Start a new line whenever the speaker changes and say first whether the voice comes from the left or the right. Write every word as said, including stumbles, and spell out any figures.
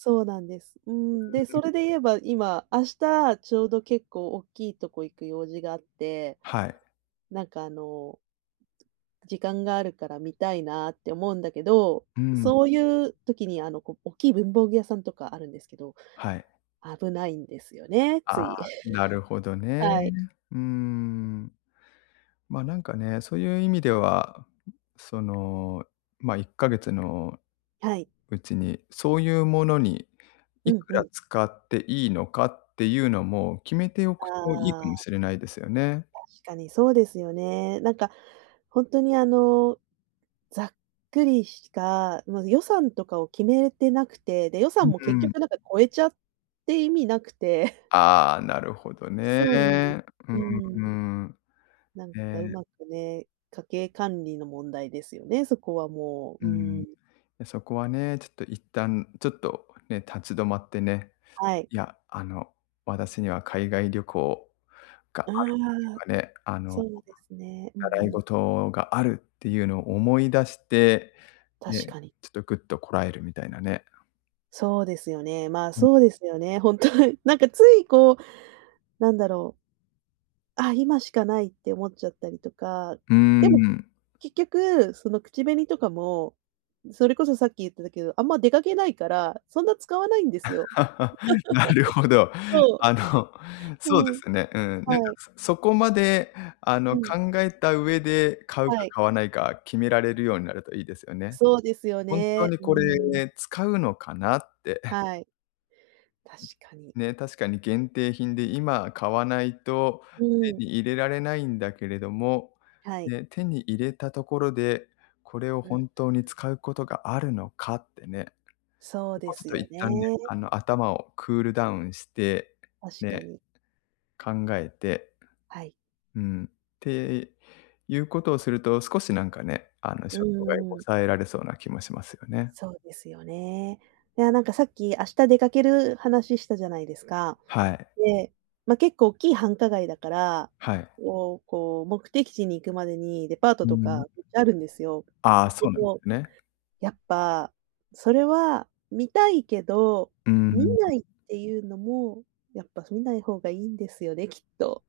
right: そうなんです。う
left: う
right: ん、で、
left: ー
right: そ
left: ん。
right: れで言えば、今、明日、ちょうど結構おっきいとこ行く用事があって、
left: はい。
right: なんか、あの、時間があるから見たいなって思うんだけど、
left: うーん。
right: そういう時に、あの、こ、おっきい文房具屋さんとかあるんですけど、
left: はい。
right: 危ないんですよね、
left: あ
right: つ
left: あ、
right: い。
left: なるほど ね。
right: はい。
left: うーん。ま、なんかね、そういう意味では、その、ま、いっかげつの
right: はい。
left: うちに、そういうものに
right: う
left: い
right: ん
left: く
right: う
left: ら
right: ん。
left: 使っていいのかっていうのも、決めておくといいか
right: あ
left: も
right: あ。
left: しれないですよね。
right: 確かにそうですよね。なんか、ほんとに、あの、ざっくりした、ま、予算とかを決めてなくて、で、予
left: う
right: 算も結
left: ん。
right: 局なんか超えちゃって意味なくて。
left: ああ、なるほど
right: そうなんです。
left: ね。う
right: うー
left: ー
right: ん。
left: ん。
right: なん
left: え
right: か
left: え。
right: 上手くね、家計管理の問題ですよね、そこはも
left: う
right: う、
left: ー
right: うー
left: ん、
right: ん。
left: や、そこはね、ちょっと一旦、ちょっとね、立ち止まってね、
right: はい。
left: いや、あの、「私には海外旅行が
right: あ
left: ある」と
right: あ、
left: かね、あ
right: そ
left: の
right: うですね。うん
left: 「習
right: う
left: い
right: ん。
left: 事がある」っていうのを思い出して
right: 確
left: ね、
right: かに。
left: ちょっとグッとこらえるみたいなね。
right: そうですよね。まあ、
left: ん
right: そうですよね、本当に。なんか、つい、こう、なんだろう。あ、今しかないって思っちゃったりとか、
left: うー
right: でも
left: ん。
right: 結局、その口紅とかも、それこそさっき言ってたけど、あんま出かけないから、そんな使わないんですよ。
left: なるほど。
right: そ
left: あの、
right: う。
left: そうで
right: うん。
left: すね。うん、なん
right: は
left: か、
right: い。
left: そそこまで、あ
right: う
left: の、
right: ん。
left: 考えた上で、買う
right: は
left: か
right: い。
left: 買わないか決められるようになるといいですよね。
right: そうですよ
left: ほんと
right: ね。
left: に
right: うー
left: こ
right: ん。
left: れ使うのかなって。
right: はい、確かに。
left: ね、確かに限定品で今買わないと
right: う
left: 手
right: ーん。
left: に入れられないんだけれども、
right: はい。
left: ね、手に入れたところで、これを
right: うん。
left: 本当に
right: [unintelligible]
left: 使うことがあるのかってね。
right: そう
left: そこ
right: で
left: はちょっ
right: す
left: と
right: よ
left: 一
right: ね。
left: 旦ね、あの、頭をクールダウンして、
right: 確か
left: ね、
right: に。
left: 考えて。
right: はい。
left: うん、っていうことをすると、少しなんかね、あの
right: う
left: 衝動買い
right: ーん。
left: 抑えられそうな気もしますよね。
right: そうですよね。いや、なんか、さっき明日出かける話したじゃないですか。
left: はい。
right: で、ま、結構おっきい繁華街だから、
left: はい。
right: こうこう目的地に行くまでにデパート
left: うー
right: と
left: ん。
right: かめっちゃあるんですよ。
left: ああ、
right: で
left: そうなんで
right: も、
left: すね。
right: やっぱ、それは、見たいけど
left: うー
right: 見
left: ん。
right: ないっていうのもやっぱ見ない方がいいんですよね、きっと。